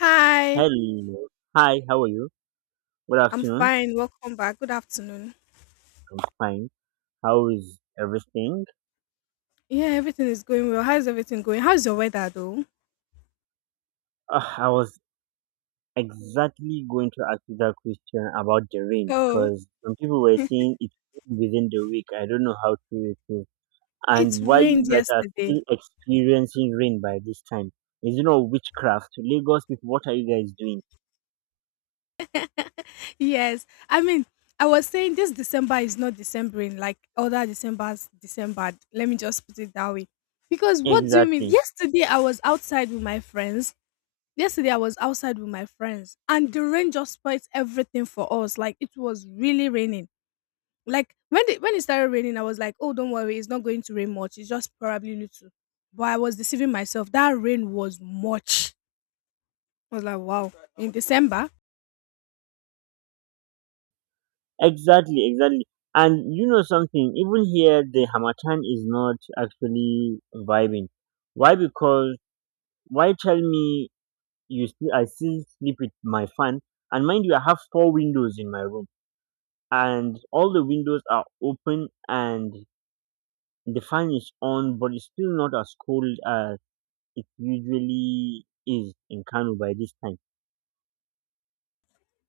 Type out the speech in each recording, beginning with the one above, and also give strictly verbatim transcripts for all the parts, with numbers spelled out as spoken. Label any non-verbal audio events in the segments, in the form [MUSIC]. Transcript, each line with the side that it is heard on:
left: Hi,
right: Hello. Hi, how are you? Good
left: I'm
right: afternoon.
left: fine. Welcome back. Good afternoon.
right: I'm fine. How is everything?
left: Yeah, everything is going well. How's everything going? How's your weather though?
right: Uh, I was exactly going to ask you that question about the rain
left: Oh,
right: because some people were saying it's within the week. I don't know how true it is.
left: it
right: And why
left: rained
right: you guys are
left: yesterday.
right: still
left: [LAUGHS]
right: experiencing rain by this time? Is it not witchcraft? Lagos people, what are you guys doing?
left: Yes, I mean, I was saying this December is not Decembering like other December's December. Let me just put it that way. Because what do you mean?
right: Exactly.
left: Yesterday I was outside with my friends. Yesterday I was outside with my friends, and the rain just spoilt everything for us. Like it was really raining. Like when the, when it started raining, I was like, "Oh, don't worry, it's not going to rain much. It's just probably little." But I was deceiving myself. That rain was much. I was like, "Wow!" In December,
right: Exactly, exactly. And you know something, even here the Hamatan is not actually vibing. Why? Because. Why, tell me, you still I still sleep with my fan? And mind you, I have four windows in my room, and all the windows are open, and the fan is on, but it's still not as cold as it usually is in Kano by this time.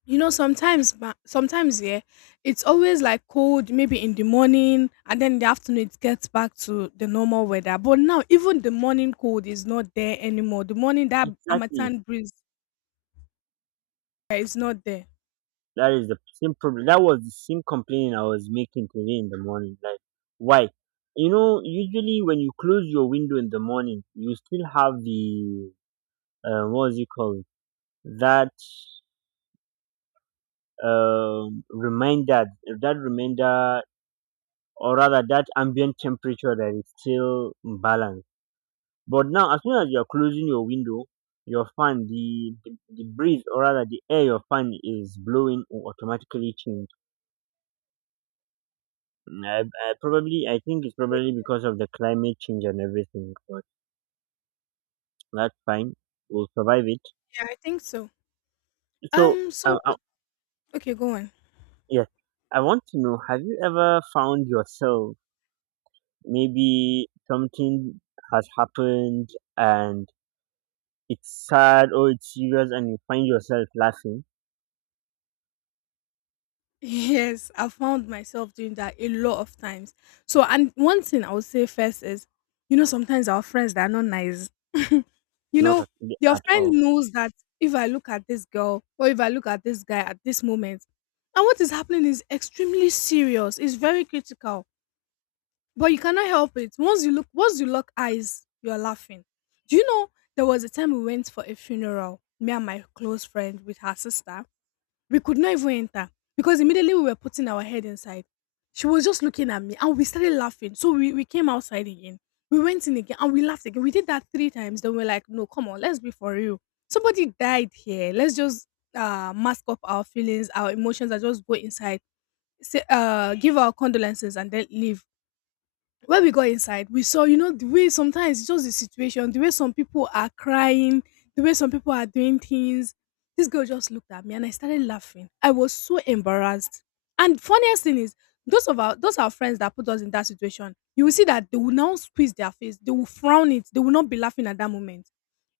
left: you know, sometimes, ma- sometimes yeah, it's always like cold, maybe in the morning, and then in the afternoon it gets back to the normal weather. But now, even the morning cold is not there anymore. The morning that
right: Exactly,
left: Amatan breeze yeah, is not there.
right: that is the same problem. That was the same complaint I was making today in the morning. Like, why? You know, usually when you close your window in the morning, you still have the, uh, what is it called? That um, reminder that reminder or rather that ambient temperature that is still balanced. But now as soon as you're closing your window, your fan, the, the the breeze, or rather the air your fan is blowing, will automatically change. Mm, I, I probably i think it's probably because of the climate change and everything, but that's fine, we'll survive it.
left: Yeah, I think so.
right: So,
left: Um, so
right: um, uh,
left: what- okay, go on.
right: yes, I want to know, have you ever found yourself, maybe something has happened, and it's sad or it's serious, and you find yourself laughing?
left: Yes, I found myself doing that a lot of times. So, and one thing I would say first is, you know, sometimes our friends that are not nice. You
right: Not
left: know,
right: at,
left: your
right: at
left: friend
right: all.
left: knows that if I look at this girl or if I look at this guy at this moment, and what is happening is extremely serious. It's very critical, but you cannot help it. Once you look, once you lock eyes, you are laughing. Do you know there was a time we went for a funeral, me and my close friend with her sister, we could not even enter because immediately we were putting our head inside. She was just looking at me and we started laughing. So we, we came outside again. We went in again and we laughed again. We did that three times. Then we're like, no, come on, let's be for real. Somebody died here. Let's just uh, mask up our feelings, our emotions, and just go inside, say, uh, give our condolences, and then leave when we got inside, we saw, you know, the way sometimes it's just the situation, the way some people are crying, the way some people are doing things. This girl just looked at me and I started laughing. I was so embarrassed. And funniest thing is, those of our those our friends that put us in that situation, you will see that they will now squeeze their face, they will frown it, they will not be laughing at that moment.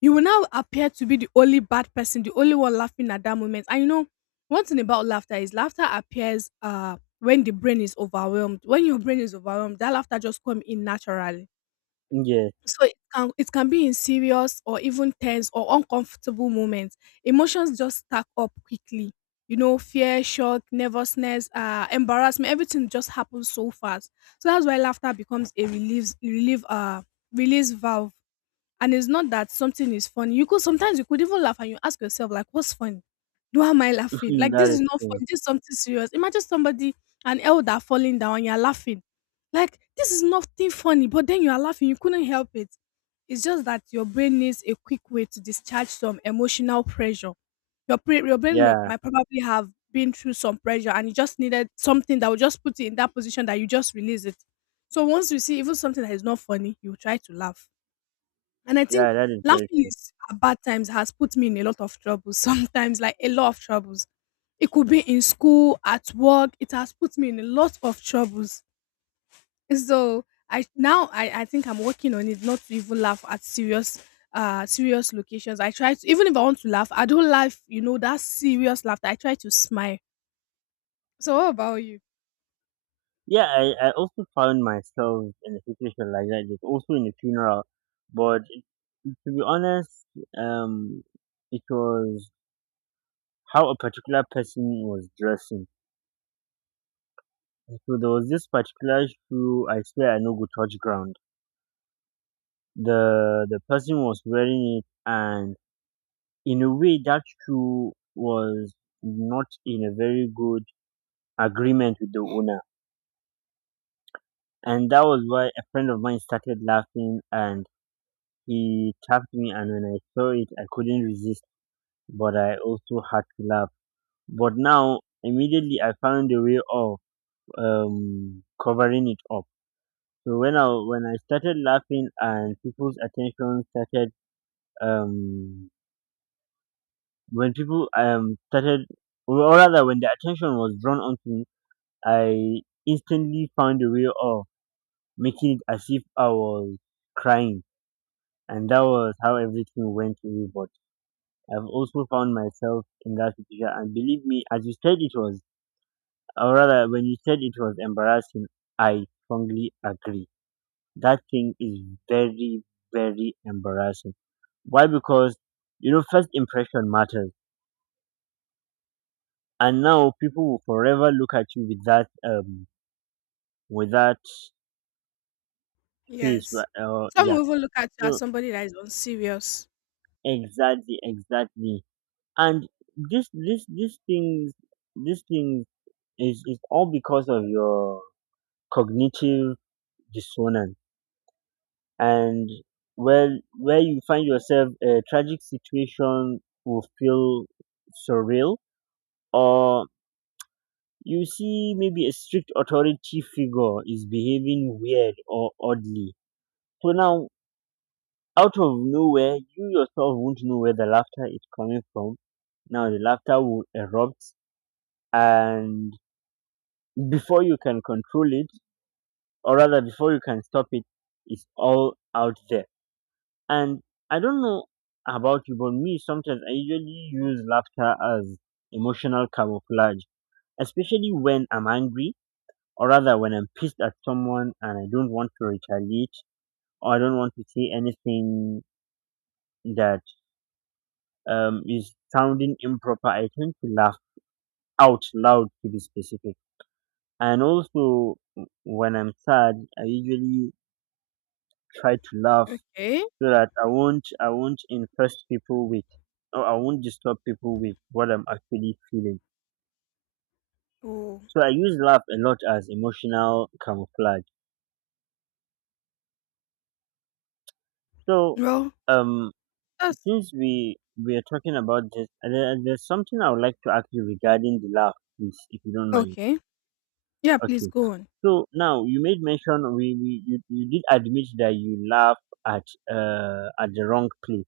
left: You will now appear to be the only bad person, the only one laughing at that moment. And you know, one thing about laughter is laughter appears uh when the brain is overwhelmed. When your brain is overwhelmed, that laughter just come in naturally.
right: Yes
left: So it can it can be in serious or even tense or uncomfortable moments. Emotions just stack up quickly. You know, fear, shock, nervousness, uh, embarrassment, everything just happens so fast. So that's why laughter becomes a relief relief uh release valve, and it's not that something is funny. You could sometimes you could even laugh and you ask yourself, like, what's funny? Why am I laughing?
right: [LAUGHS]
left: Like this
right: That
left: is
right: is
left: not
right: true.
left: funny. This is something serious. Imagine somebody, an elder falling down, you're laughing. Like this is nothing funny, but then you are laughing. You couldn't help it. It's just that your brain needs a quick way to discharge some emotional pressure. Your pre- your brain may-
right: Yeah,
left: might probably have been through some pressure, and you just needed something that would just put you in that position that you just release it. So once you see even something that is not funny, you try to laugh, and I think
right: yeah, that is very
left: laughing
right: true.
left: is at bad times has put me in a lot of trouble [LAUGHS] sometimes, like a lot of troubles. It could be in school, at work. It has put me in a lot of troubles. So I now I, I think I'm working on it not to even laugh at serious uh serious locations. I try to even if I want to laugh, I don't laugh, you know, that serious laughter. I try to smile. So what about you?
right: Yeah, i, I also found myself in a situation like that. It's also in a funeral, but to be honest, um it was how a particular person was dressing. So there was this particular shoe, I swear I know go touch ground. The the person was wearing it, and in a way that shoe was not in a very good agreement with the owner. And that was why a friend of mine started laughing, and he tapped me, and when I saw it I couldn't resist, but I also had to laugh. But now immediately I found a way of um covering it up. So when i when i started laughing and people's attention started, um when people um started, or rather when the attention was drawn onto me, I instantly found a way of making it as if I was crying. And that was how everything went away. But I've also found myself in that situation, and believe me, as you said it was, or rather when you said it was embarrassing, I strongly agree. That thing is very, very embarrassing. Why? Because you know, first impression matters, and now people will forever look at you with that, um with that face
left: Yes.
right: ri- uh,
left: Some
right: yeah.
left: will even look at you as
right: So
left: somebody that is unserious.
right: exactly, exactly. And this this this things this thing is is all because of your cognitive dissonance. And where where you find yourself, a tragic situation will feel surreal, or you see maybe a strict authority figure is behaving weird or oddly. So now, out of nowhere, you yourself won't know where the laughter is coming from. Now the laughter will erupt, and before you can control it, or rather before you can stop it, it's all out there. And I don't know about you, but me, sometimes I usually use laughter as emotional camouflage, especially when I'm angry, or rather when I'm pissed at someone and I don't want to retaliate, or I don't want to say anything that um, is sounding improper. I tend to laugh out loud to be specific. And also, w- when I'm sad, I usually try to laugh
left: Okay.
right: so that I won't I won't infest people with, or I won't disturb people with what I'm actually feeling.
left: Oh.
right: So I use laugh a lot as emotional camouflage. So,
left: Well,
right: um,
left: that's
right: since we we are talking about this, uh, there, there's something I would like to ask you regarding the laugh, please, if you don't mind.
left: okay. Yeah, please
right: Okay.
left: go on.
right: So now you made mention, we, we you, you did admit that you laugh at uh at the wrong place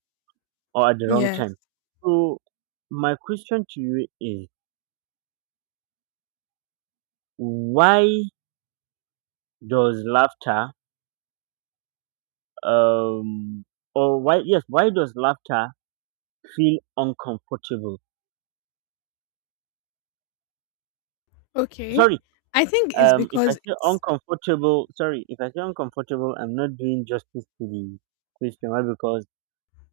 right: or at the wrong
left: Yes.
right: time. So my question to you is, why does laughter, um or why yes, why does laughter feel uncomfortable?
left: Okay.
right: Sorry,
left: I think it's
right: um if I
left: because
right: say
left: it's
right: uncomfortable, sorry if I say uncomfortable I'm not doing justice to the question. Why? Because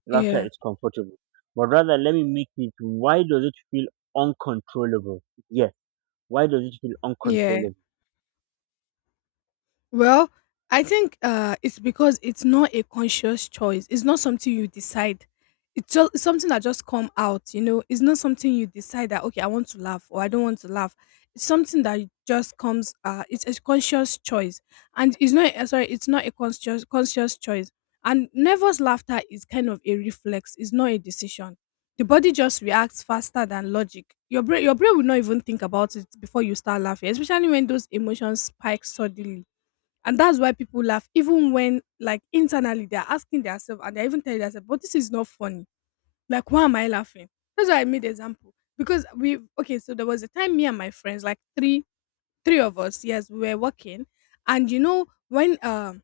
right: laughter
left: yeah.
right: is comfortable. But rather, let me make it, why does it feel uncontrollable? Yes, why does it feel
left: Yeah.
right: uncontrollable?
left: Well, I think uh, it's because it's not a conscious choice. It's not something you decide. It's just it's something that just come out. You know, it's not something you decide that okay, I want to laugh or I don't want to laugh. It's something that just comes. Uh, it's a conscious choice, and it's not. uh, Sorry, it's not a conscious conscious choice. And nervous laughter is kind of a reflex. It's not a decision. The body just reacts faster than logic. Your brain, your brain will not even think about it before you start laughing, especially when those emotions spike suddenly, and that's why people laugh, even when, like, internally they're asking themselves and they're even telling themselves, but this is not funny. Like, why am I laughing? That's why I made example. Because we, okay, so there was a time me and my friends, like three, three of us, yes, we were working. And you know, when um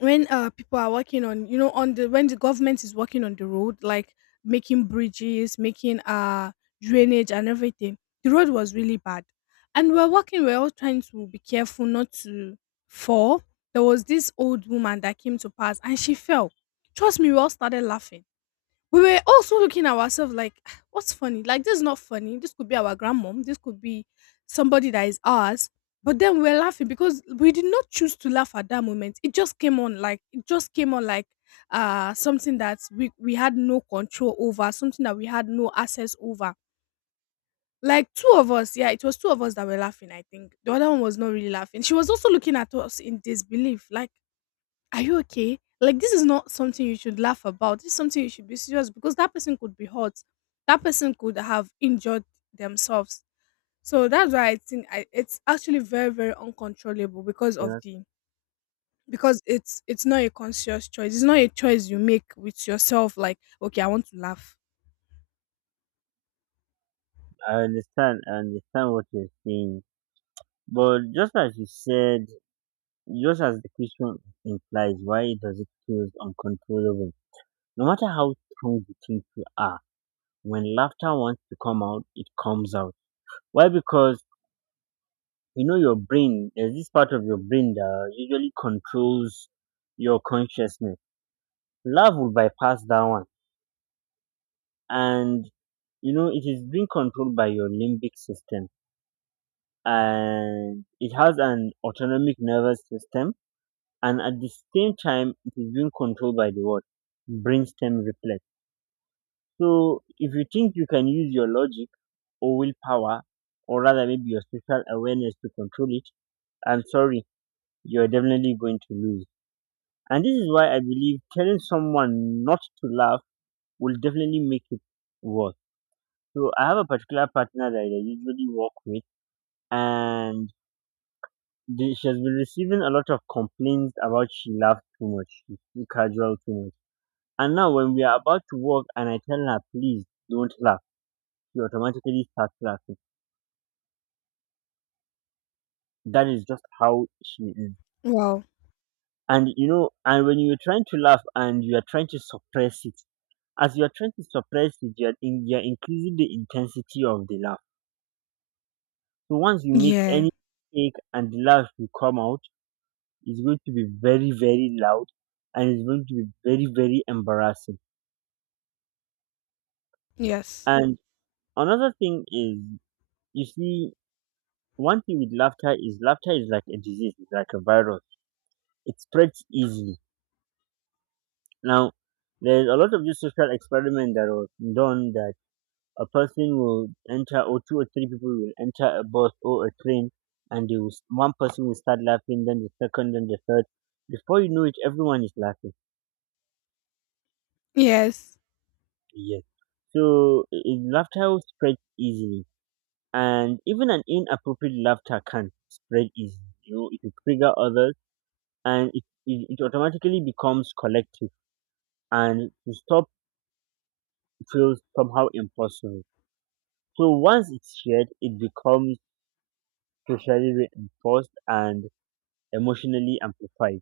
left: when uh people are working on you know on the when the government is working on the road, like making bridges, making uh drainage and everything. The road was really bad, and we're walking, we're all trying to be careful not to fall. There was this old woman that came to pass and she fell. Trust me, we all started laughing. We were also looking at ourselves like [SIGHS] what's funny, like this is not funny, this could be our grandmom, this could be somebody that is ours, but then we were laughing because we did not choose to laugh at that moment. It just came on, like it just came on, like uh something that we we had no control over, something that we had no access over. Like two of us, yeah, it was two of us that were laughing. I think the other one was not really laughing. She was also looking at us in disbelief like, are you okay? Like this is not something you should laugh about. This is something you should be serious, because that person could be hurt. That person could have injured themselves. So that's why I think I, it's actually very very uncontrollable because
right: You
left: of
right: know,
left: the because it's it's not a conscious choice. It's not a choice you make with yourself. Like okay, I want to laugh.
right: I understand, I understand what you're saying. But just as you said, just as the question implies, why does it feel uncontrollable? No matter how strong you think you are, when laughter wants to come out, it comes out. Why? Because you know your brain, there's this part of your brain that usually controls your consciousness, love will bypass that one, and you know it is being controlled by your limbic system, and it has an autonomic nervous system, and at the same time it is being controlled by the what, brainstem reflex. So if you think you can use your logic or willpower, or rather maybe your spiritual awareness to control it, I'm sorry, you're definitely going to lose. And this is why I believe telling someone not to laugh will definitely make it worse. So I have a particular partner that I usually work with, and the- she has been receiving a lot of complaints about, she laughs too much, she's too casual too much. And now when we are about to work, and I tell her, please don't laugh, she automatically starts laughing. That is just how she is.
left: Wow.
right: And you know, and when you're trying to laugh and you are trying to suppress it, as you are trying to suppress it, you are, in, you are increasing the intensity of the laugh. So once you make
left: Yeah,
right: any mistake and the laugh will come out, it's going to be very, very loud, and it's going to be very, very embarrassing.
left: yes,
right: And another thing is, you see, one thing with laughter is, laughter is like a disease, it's like a virus. It spreads easily. Now, there's a lot of this social experiment that was done, that a person will enter, or two or three people will enter a bus or a train, and they will, one person will start laughing, then the second, then the third. Before you know it, everyone is laughing.
left: yes,
right: Yes. So i- i- laughter spreads easily. And even an inappropriate laughter can spread easily. You know, it will trigger others, and it, it, it automatically becomes collective, and to stop feels somehow impossible. So once it's shared, it becomes socially reinforced and emotionally amplified.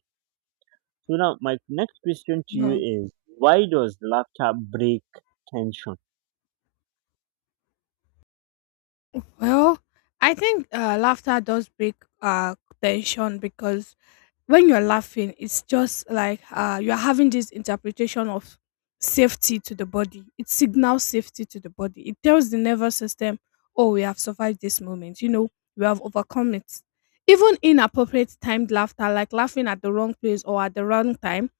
right: So now, my next question to you
left: yeah.
right: is: why does laughter break tension?
left: Well, I think uh, laughter does break uh tension because when you're laughing, it's just like uh, you're having this interpretation of safety to the body. It signals safety to the body. It tells the nervous system, oh, we have survived this moment. You know, we have overcome it. Even inappropriate timed laughter, like laughing at the wrong place or at the wrong time,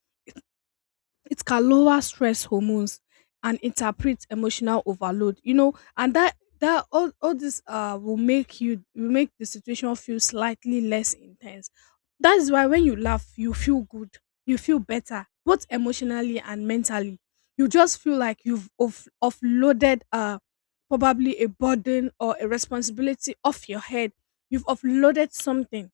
left: it can lower stress hormones and interpret emotional overload, you know, and that that all, all this uh will make you will make the situation feel slightly less intense. That is why when you laugh you feel good, you feel better both emotionally and mentally. You just feel like you've off- offloaded uh probably a burden or a responsibility off your head. You've offloaded something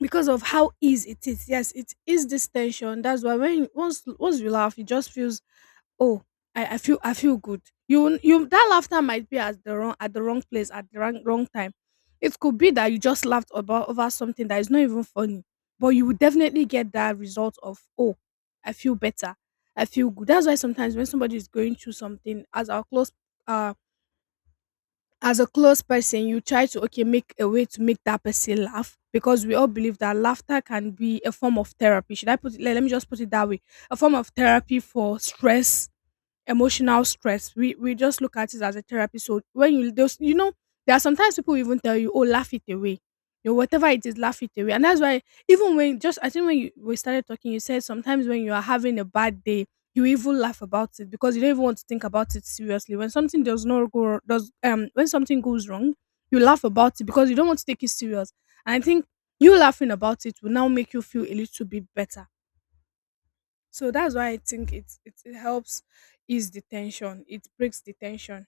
left: because of how easy it is. Yes, it is this tension. That's why when once once you laugh, it just feels oh, I, I feel, I feel good. You you that laughter might be at the wrong at the wrong place at the wrong wrong time. It could be that you just laughed about over something that is not even funny, but you would definitely get that result of oh, I feel better, I feel good. That's why sometimes when somebody is going through something, as our close uh as a close person, you try to okay make a way to make that person laugh, because we all believe that laughter can be a form of therapy. Should I put it? Let, let me just put it that way: a form of therapy for stress, emotional stress. We we just look at it as a therapy. So when you those you know, there are sometimes people will even tell you, oh, laugh it away. You know, whatever it is, laugh it away. And that's why even when just I think when you we started talking, you said sometimes when you are having a bad day, you even laugh about it because you don't even want to think about it seriously. When something does not go does um when something goes wrong, you laugh about it because you don't want to take it serious. And I think you laughing about it will now make you feel a little bit better, so that's why I think it, it it helps ease the tension. It breaks the tension.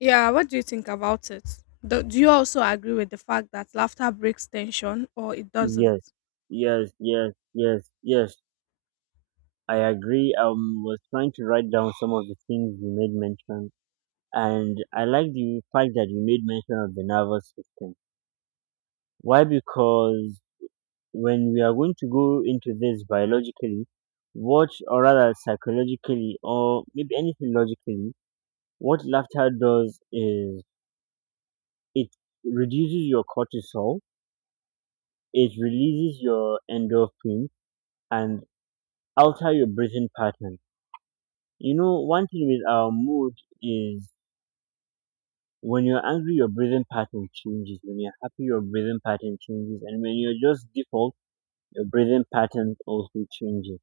left: Yeah, what do you think about it? Do, do you also agree with the fact that laughter breaks tension or it doesn't?
right: Yes, yes, yes, yes, yes. I agree. I um, was trying to write down some of the things you made mention, and I like the fact that you made mention of the nervous system. Why? Because when we are going to go into this biologically, what, or rather psychologically, or maybe anything logically, what laughter does is, it reduces your cortisol, it releases your endorphin and alter your breathing pattern. You know, one thing with our mood is, when you're angry, your breathing pattern changes. When you're happy, your breathing pattern changes. And when you're just default, your breathing pattern also changes.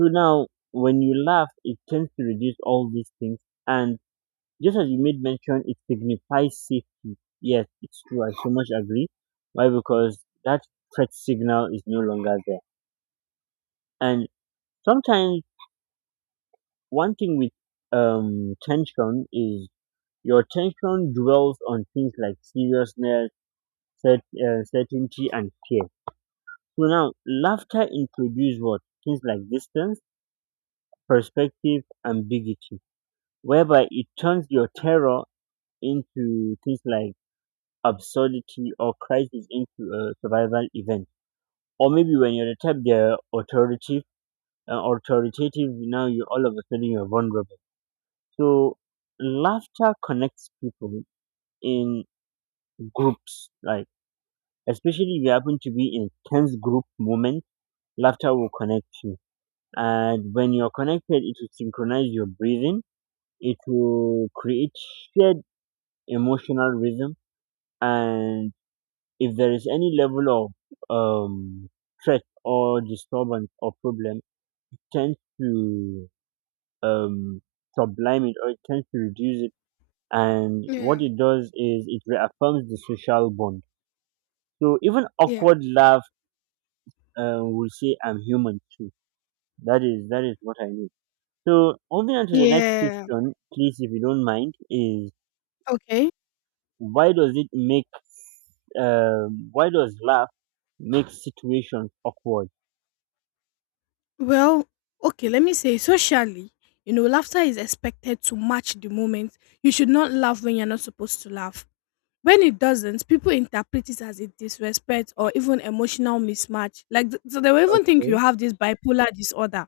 right: So now, when you laugh, it tends to reduce all these things. And just as you made mention, it signifies safety. Yes, it's true. I so much agree. Why? Because that threat signal is no longer there. And sometimes, one thing with um, tension is, your tension dwells on things like seriousness, cert, uh, certainty and fear. So now laughter introduces what, things like distance, perspective, ambiguity, whereby it turns your terror into things like absurdity, or crisis into a survival event. Or maybe when you're the type they're authoritative, uh, authoritative, now you all of a sudden you're vulnerable. So laughter connects people in groups, like, especially if you happen to be in tense group moment, laughter will connect you, and when you're connected it will synchronize your breathing, it will create shared emotional rhythm. And if there is any level of um threat or disturbance or problem, it tends to um sublime it, or it tends to reduce it. And
left: Yeah.
right: what it does is, it reaffirms the social bond, so even
left: Yeah.
right: awkward laugh uh, will say, I'm human too. That is that is what I mean. So moving on to the next
left: Yeah.
right: question, please, if you don't mind, is,
left: Okay.
right: why does it make, um why does laugh make situations awkward?
left: Well, okay, let me say socially, you know, laughter is expected to match the moment. You should not laugh when you're not supposed to laugh. When it doesn't, people interpret it as a disrespect or even emotional mismatch. Like, th- so they will even think you
right: Okay,
left: have this bipolar disorder.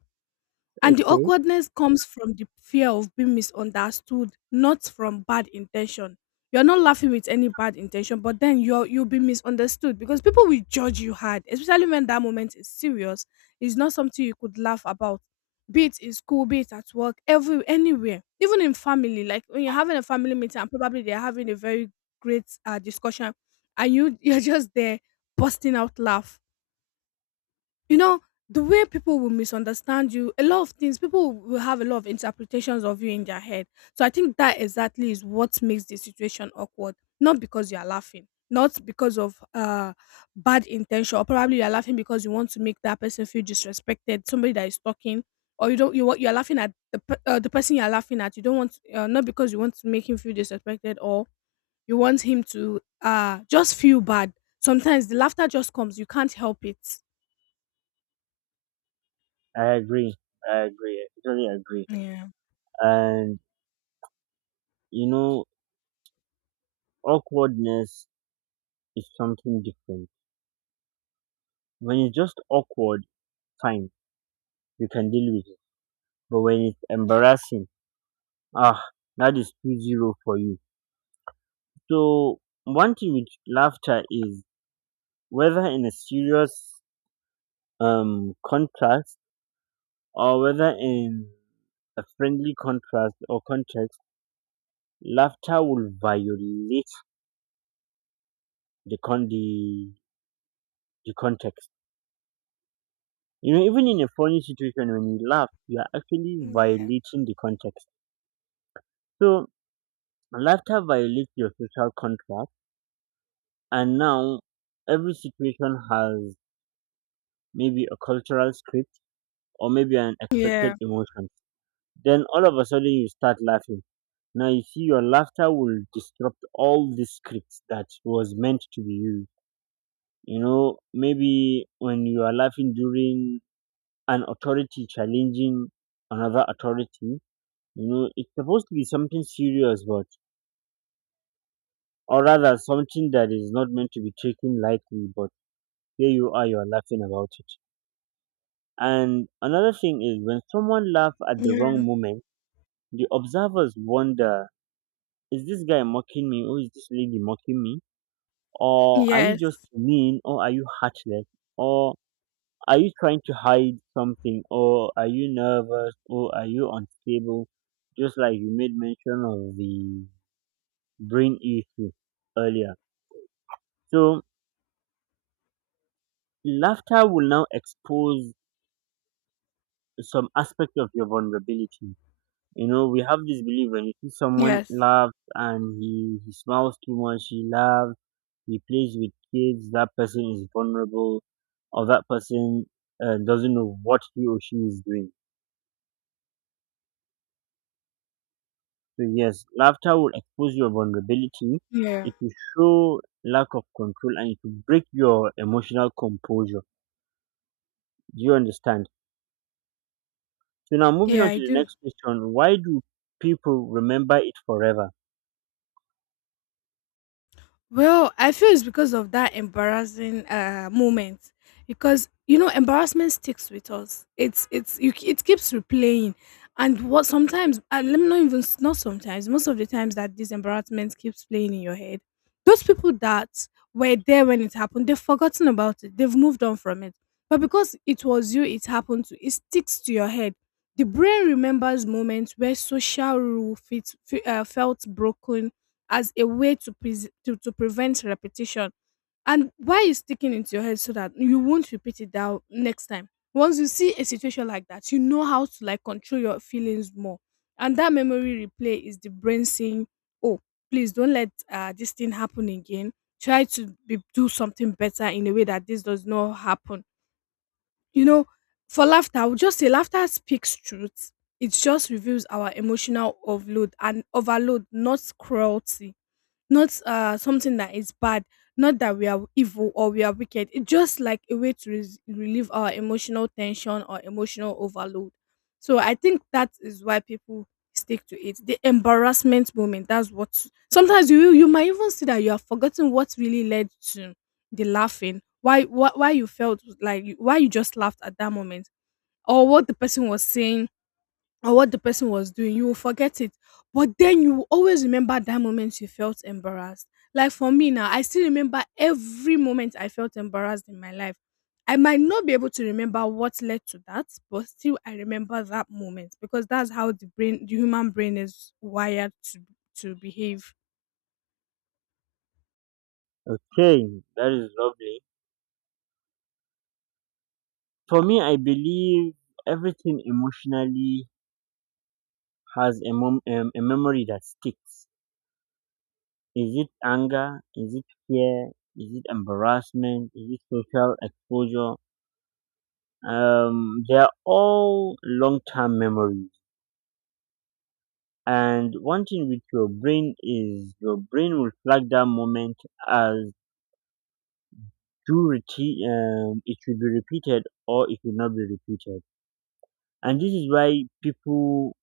left: And the
right: okay,
left: awkwardness comes from the fear of being misunderstood, not from bad intention. You're not laughing with any bad intention, but then you're you'll be misunderstood because people will judge you hard, especially when that moment is serious. It's not something you could laugh about. Be it in school, be it at work, every anywhere, even in family. Like when you're having a family meeting and probably they're having a very great uh, discussion, and you [LAUGHS] you're just there busting out laugh, you know, the way people will misunderstand you, a lot of things, people will have a lot of interpretations of you in their head. So I think that exactly is what makes the situation awkward, not because you are laughing, not because of uh bad intention, or probably you are laughing because you want to make that person feel disrespected, somebody that is talking. Or you don't, you want, you are laughing at the pe- uh, the person you are laughing at, you don't want, uh, not because you want to make him feel disrespected, or you want him to uh just feel bad. Sometimes the laughter just comes, you can't help it.
right: I agree, I agree, I totally agree.
left: Yeah.
right: And you know, awkwardness is something different. When it's just awkward, fine, you can deal with it. But when it's embarrassing, ah, that is two zero for you. So one thing with laughter is whether in a serious um, contrast or whether in a friendly contrast or context, laughter will violate the con the, the context. You know, even in a funny situation, when you laugh, you are actually
left: Yeah.
right: violating the context. So laughter violates your social contract, and now every situation has maybe a cultural script or maybe an expected
left: Yeah.
right: emotion. Then all of a sudden you start laughing. Now you see, your laughter will disrupt all the scripts that was meant to be used. You know, maybe when you are laughing during an authority challenging another authority, you know, it's supposed to be something serious, but or rather something that is not meant to be taken lightly, but here you are, you are laughing about it. And another thing is, when someone laughs at the
left: Yeah.
right: wrong moment, the observers wonder, is this guy mocking me, or is this lady mocking me? Or are you just
left: Yes.
right: mean, or are you heartless, or are you trying to hide something, or are you nervous, or are you unstable? Just like you made mention of the brain issue earlier. So laughter will now expose some aspect of your vulnerability. You know, we have this belief: when you see someone
left: Yes.
right: laugh and he, he smiles too much, he laughs, he plays with kids, that person is vulnerable, or that person uh, doesn't know what he or she is doing. So, yes, laughter will expose your vulnerability,
left: Yeah.
right: it will show lack of control, and it will break your emotional composure. Do you understand? So, now moving
left: Yeah,
right: on
left: I
right: to the
left: do.
right: next question: why do people remember it forever?
left: Well, I feel it's because of that embarrassing uh moment, because you know embarrassment sticks with us. It's it's you, it keeps replaying, and what sometimes, and let me not even s- not sometimes, most of the times that this embarrassment keeps playing in your head. Those people that were there when it happened, they've forgotten about it. They've moved on from it. But because it was you, it happened to. It sticks to your head. The brain remembers moments where social rule fit, fe- uh, felt broken as a way to, pres to to prevent repetition. And why is sticking into your head so that you won't repeat it down next time? Once you see a situation like that, you know how to like control your feelings more. And that memory replay is the brain saying, "Oh, please don't let uh, this thing happen again. Try to be, do something better in a way that this does not happen." You know, for laughter, I would just say laughter speaks truth. It just reveals our emotional overload and overload, not cruelty, not uh something that is bad, not that we are evil or we are wicked. It's just like a way to res- relieve our emotional tension or emotional overload. So I think that is why people stick to it, the embarrassment moment. That's what, sometimes you you might even see that you have forgotten what really led to the laughing, why why, why you felt like you- why you just laughed at that moment, or what the person was saying, or what the person was doing, you will forget it. But then you will always remember that moment you felt embarrassed. Like for me now, I still remember every moment I felt embarrassed in my life. I might not be able to remember what led to that, but still I remember that moment because that's how the brain, the human brain is wired to to behave.
right: Okay, that is lovely. For me, I believe everything emotionally has a, mom- um, a memory that sticks. Is it anger? Is it fear? Is it embarrassment? Is it social exposure? Um, they're all long term memories. And one thing with your brain is, your brain will flag that moment as too reti- um, it should be repeated, or it will not be repeated. And this is why people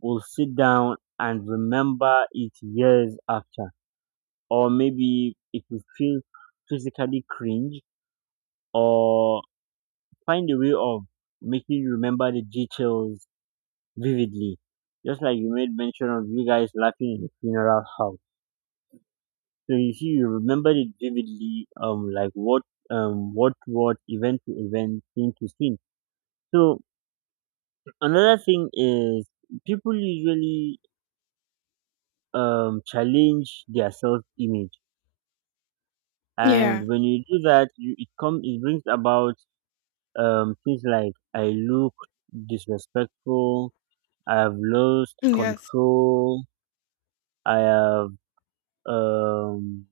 right: will sit down and remember it years after. Or maybe it will feel physically cringe, or find a way of making you remember the details vividly. Just like you made mention of you guys laughing in the funeral house. So you see, you remember it vividly, um, like what, um, what, what, event to event, scene to scene. So another thing is, people usually um challenge their self image,
left: Yeah.
right: and when you do that, you it comes, it brings about um things like, I look disrespectful, I've lost
left: Yes.
right: control, I have um,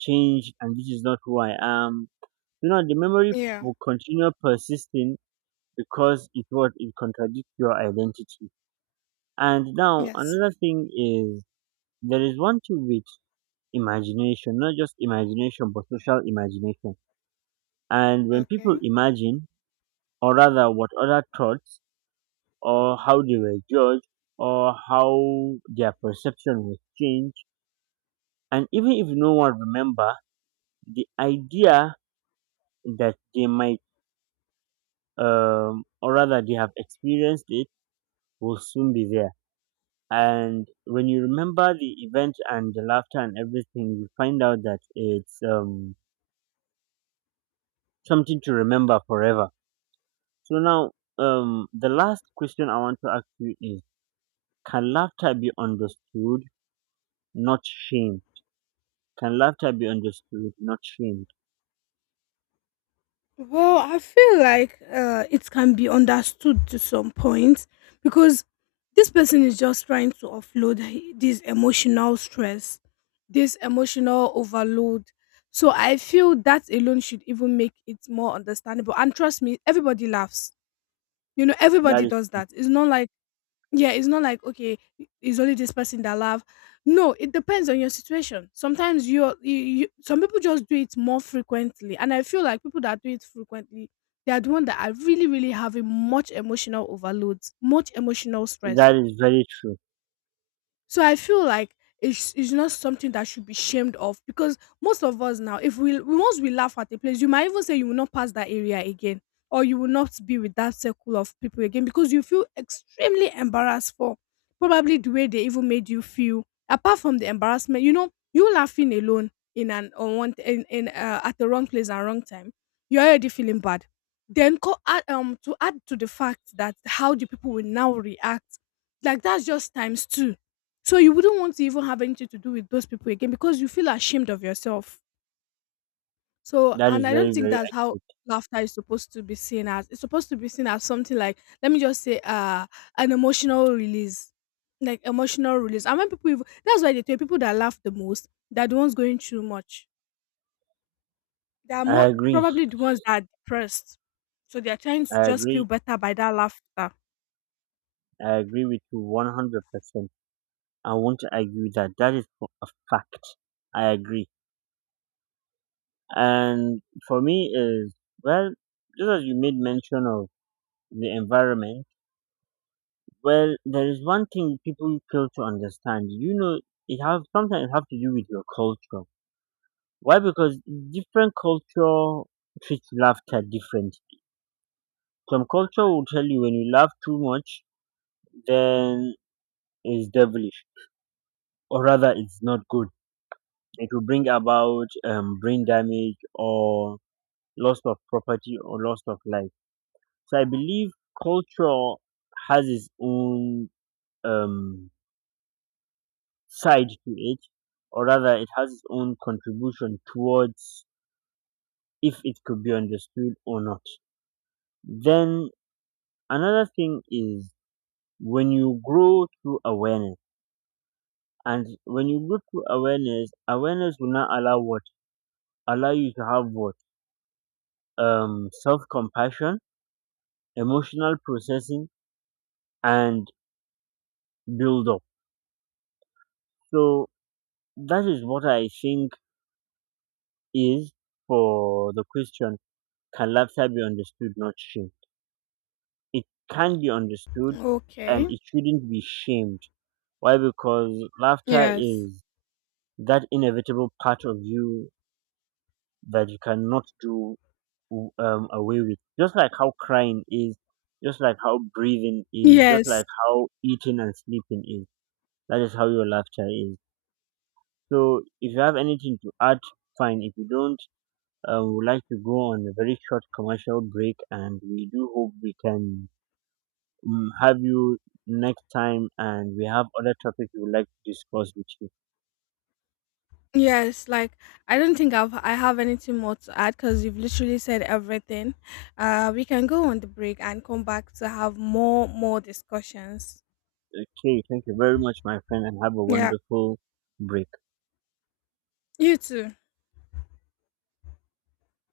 right: changed, and this is not who I am. You know, the memory
left: Yeah.
right: will continue persisting because it, what, it contradicts your identity. And now
left: Yes.
right: another thing is, there is one thing with imagination, not just imagination but social imagination. And when people
left: Okay.
right: imagine, or rather what other thoughts, or how they were judged, or how their perception was changed, and even if no one remember, the idea that they might um, or rather they have experienced it will soon be there. And when you remember the event and the laughter and everything, you find out that it's um, something to remember forever. So now, um, the last question I want to ask you is, can laughter be understood, not shame, can laughter be understood, not shamed?
left: Well, I feel like uh, it can be understood to some point, because this person is just trying to offload he- this emotional stress, this emotional overload. So I feel that alone should even make it more understandable. And trust me, everybody laughs. You know,
right: That
left: everybody
right: is,
left: does that. It's not like, yeah, it's not like okay, it's only this person that love. No, it depends on your situation. Sometimes you're, you, you some people just do it more frequently, and I feel like people that do it frequently, they are the one that are really, really having much emotional overloads, much emotional stress.
right: that is very true.
left: So I feel like it's, it's not something that should be shamed of, because most of us now, if we we- once we laugh at a place, you might even say you will not pass that area again, or you will not be with that circle of people again because you feel extremely embarrassed for probably the way they even made you feel. Apart from the embarrassment, you know, you laughing alone in an on one in, in uh, at the wrong place and wrong time, you're already feeling bad. Then co- add, um to add to the fact that how the people will now react, like that's just times two. So you wouldn't want to even have anything to do with those people again because you feel ashamed of yourself. So,
right: That
left: and
right: is
left: I don't
right: very,
left: think
right: very
left: that's how
right: accurate.
left: laughter is supposed to be seen as. It's supposed to be seen as something like, let me just say, uh, an emotional release, like emotional release. And when people, even, that's why they tell people that laugh the most, they're the ones going through much. They are
right: I
left: more
right: agree,
left: probably the ones that are depressed. So they are trying
right: I
left: to just feel
right: agree,
left: better by that laughter.
right: I agree with you one hundred percent. I won't argue that. That is for a fact. I agree. And for me is, well, just as you made mention of the environment, well, there is one thing people fail to understand. You know, it have, sometimes it have to do with your culture. Why? Because different culture treats laughter different. Some culture will tell you when you laugh too much, then it's devilish, or rather, it's not good. It will bring about um, brain damage or loss of property or loss of life. So I believe culture has its own um, side to it, or rather, it has its own contribution towards if it could be understood or not. Then another thing is, when you grow through awareness, and when you grow through awareness, awareness will not allow what, allow you to have what, um self compassion, emotional processing, and build up. So, that is what I think is for the question, can laughter be understood, not shamed? It can be understood, and
left: Okay.
right: it shouldn't be shamed. Why? Because laughter
left: Yes.
right: is that inevitable part of you that you cannot do um, away with. Just like how crying is, just like how breathing is, just
left: Yes.
right: like how eating and sleeping is. That is how your laughter is. So if you have anything to add, fine. If you don't, Uh, we would like to go on a very short commercial break, and we do hope we can mm have you next time. And we have other topics we would like to discuss with you.
left: Yes, like I don't think I've I have anything more to add because you've literally said everything. Uh, we can go on the break and come back to have more more discussions.
right: Okay, thank you very much, my friend, and have a
left: Yeah,
right: wonderful break.
left: you too.